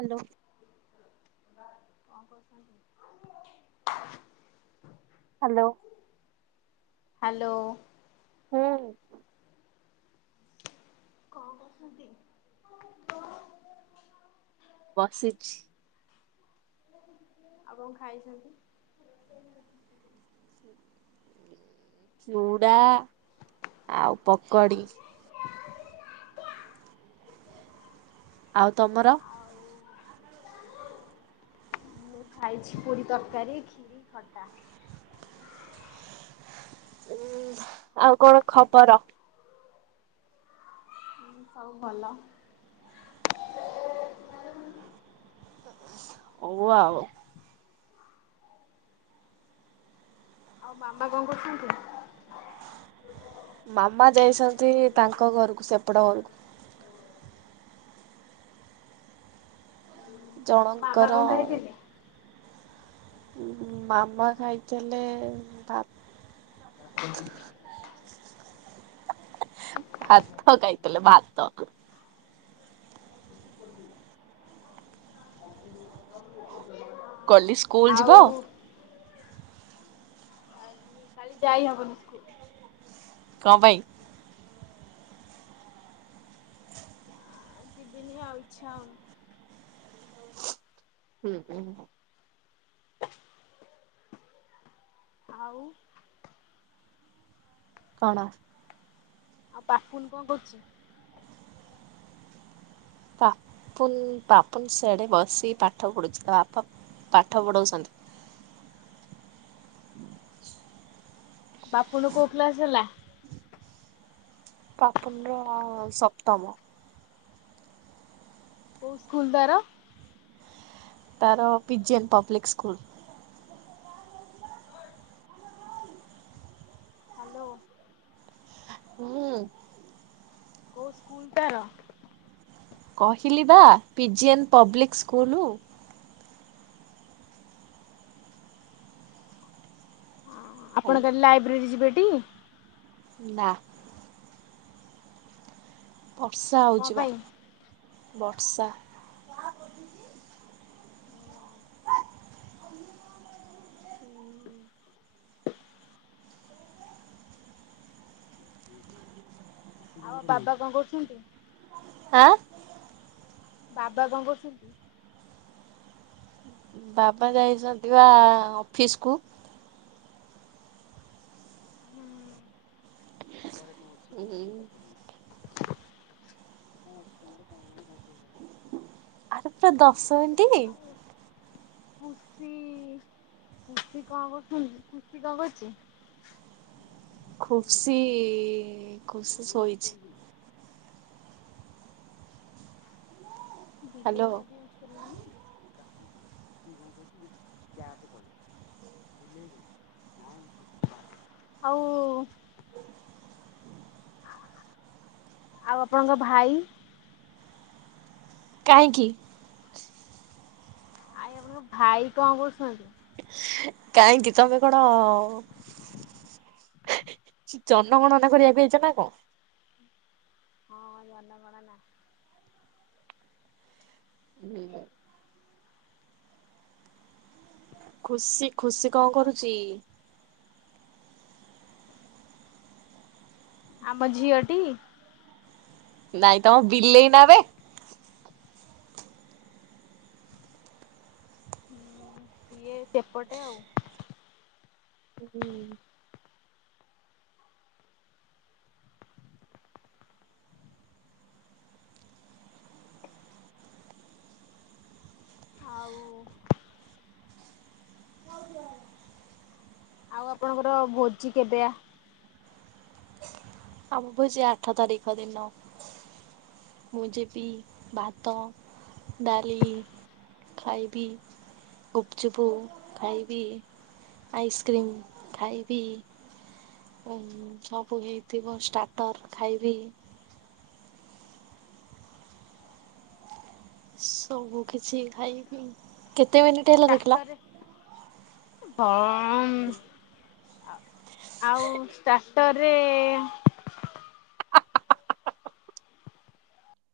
Hello. କଣ କରୁଛନ୍ତି? Hello. Hello. ହୁଁ। କଣ କରୁଛନ୍ତି? ବସିଛି। ଆଉ କଣ ଖାଇଛନ୍ତି? ଚୁଡ଼ା ଆଉ ପକଡି। ଆଉ ତମର? ଆଉ [inaudible] ମୁଁ ଖାଇଛି ପୁରୀ ତରକାରୀ ଖିରି ଖଟା। ଉଁ ଆଉ କଣ ଖବର? ହଁ ସବୁ ଭଲ। ହଉ ଆଉ। ଆଉ ମାମା କଣ କରୁଛନ୍ତି? ମାମା ଯାଇଛନ୍ତି ତାଙ୍କ ଘରକୁ ସେପଟ ଘରକୁ। ମାମା ଜଣଙ୍କର କଣ ଖାଇଥିଲେ? ମାମା ଖାଇଥିଲେ ଭା ଆଜ୍ [unintelligible] ଭାତ ଖାଇଥିଲେ ଭାତ। ଆ [unintelligible] କଲି ସ୍କୁଲ ଯିବ? କାଲି ଯାଇ ହବନି ସ୍କୁଲ। କ ପାଇଁ। ଆ ଯିବିନି ଆଉ ଇଛା ହଉନି। ହୁଁ ହୁଁଁ। [unintelligible] ଆଉ। କଣ? ଆଉ ପାପୁନ୍ କଅ କରୁଚି? ପାପୁନ୍ ପାପୁନ୍ ସିଆଡ଼େ ବସି ପାଠ ପଢ଼ୁଛି ତା ବାପା ପାଠ ପଢ଼ାଉଛନ୍ତି। ବାପୁନୁ କୋଉ କ୍ଲାସ ହେଲା। ପାପୁନ୍ ରଅ ସପ୍ତମ। କୋଉ ସ୍କୁଲ ତାର। ତାର ପିଜିଏନ୍ ପବ୍ଲିକ୍ ସ୍କୁଲ। ହାଲୋ। ହୁଁ। କୋଉ ସ୍କୁଲ ତାର। କହିଲି ବା ପିଜିଏନ୍ ପବ୍ଲିକ ସ୍କୁଲ। ଆପଣ କାଲି ଲାଇବ୍ରେରୀ ଯିବେଟି। ନା। ବର୍ଷା କଣ ହଉଚି ବା ପାଇଁ? ବର୍ଷା। [unintelligible] [unintelligible] ଆଉ ବାବା କଅ କଉଛନ୍ତି? [unintelligible] ବାବା କଅ କରୁଛନ୍ତି? ବାବା ଯାଇଛନ୍ତି ବା ଅଫିସ୍ କୁୁ। ଘରେ କଅ ଅଛି କ ମୁଁ ପତେଇଦେବି। କଅ ଅଛି ତମର କଅ ନାହିଁ ପୁରା ଦଶଏଣ୍ଟି। କୁସି କୁସି କଅ କରୁଛନ୍ତି ଖୁସି କଅ କରୁଚି? ଖୁସି ଖୁସି ସୋଇଛି। ବିଲେଇ ହ୍ୟାଲୋ ନାଁ ବି ଇଉଜୁ କରିବୁନି [unintelligible] ବିଲେଇ [unintelligible] ହଉ। [unintelligible] ଆଉ ଆପଣଙ୍କ ଭାଇ। କାହିଁକି? ଆଇ ଆପଣଙ୍କ ଭାଇ କଅ କରୁଛନ୍ତି? କାହିଁକି ତମେ କଣ? ଜନଗଣନା କରିବାକୁ ଆଇଚ ନା କଅ? ହଁ ଜନଗଣନା। [inaudible] ଖୁସି ଖୁସି କଅ କରୁଚି? [inaudible] ଆମ ଝିଅଟି। ନାଇଁ ତମ ବିଲେଇ ନାଁ ବେ। ହୁଁ ସିଏ ସେପଟେ ଆଉ ହୁଁ। ଆଉ [inaudible] ଆଉ ଆପଣଙ୍କର ଭୋଜି କେବେ ଆ ଆମ ଭୋଜି ଆଠ ତାରିଖ ଦିନ। ମୁଁ ଯିବି ଭାତ ଡାଲି। ଖାଇବି। ଗୁପ୍ ଚୁପୁ ଖାଇବି ଆଇସକ୍ରିମ ଖାଇବି। ଓ ସବୁ ହେଇଥିବ ଷ୍ଟାଟର ଖାଇବି, ସବୁ କିଛି ଖାଇ କେତେ ମିନିଟ୍ ହେ ଚାରିଟାରେ ହଁ [inaudible] ଆଉ ଷ୍ଟାର୍ଟରରେ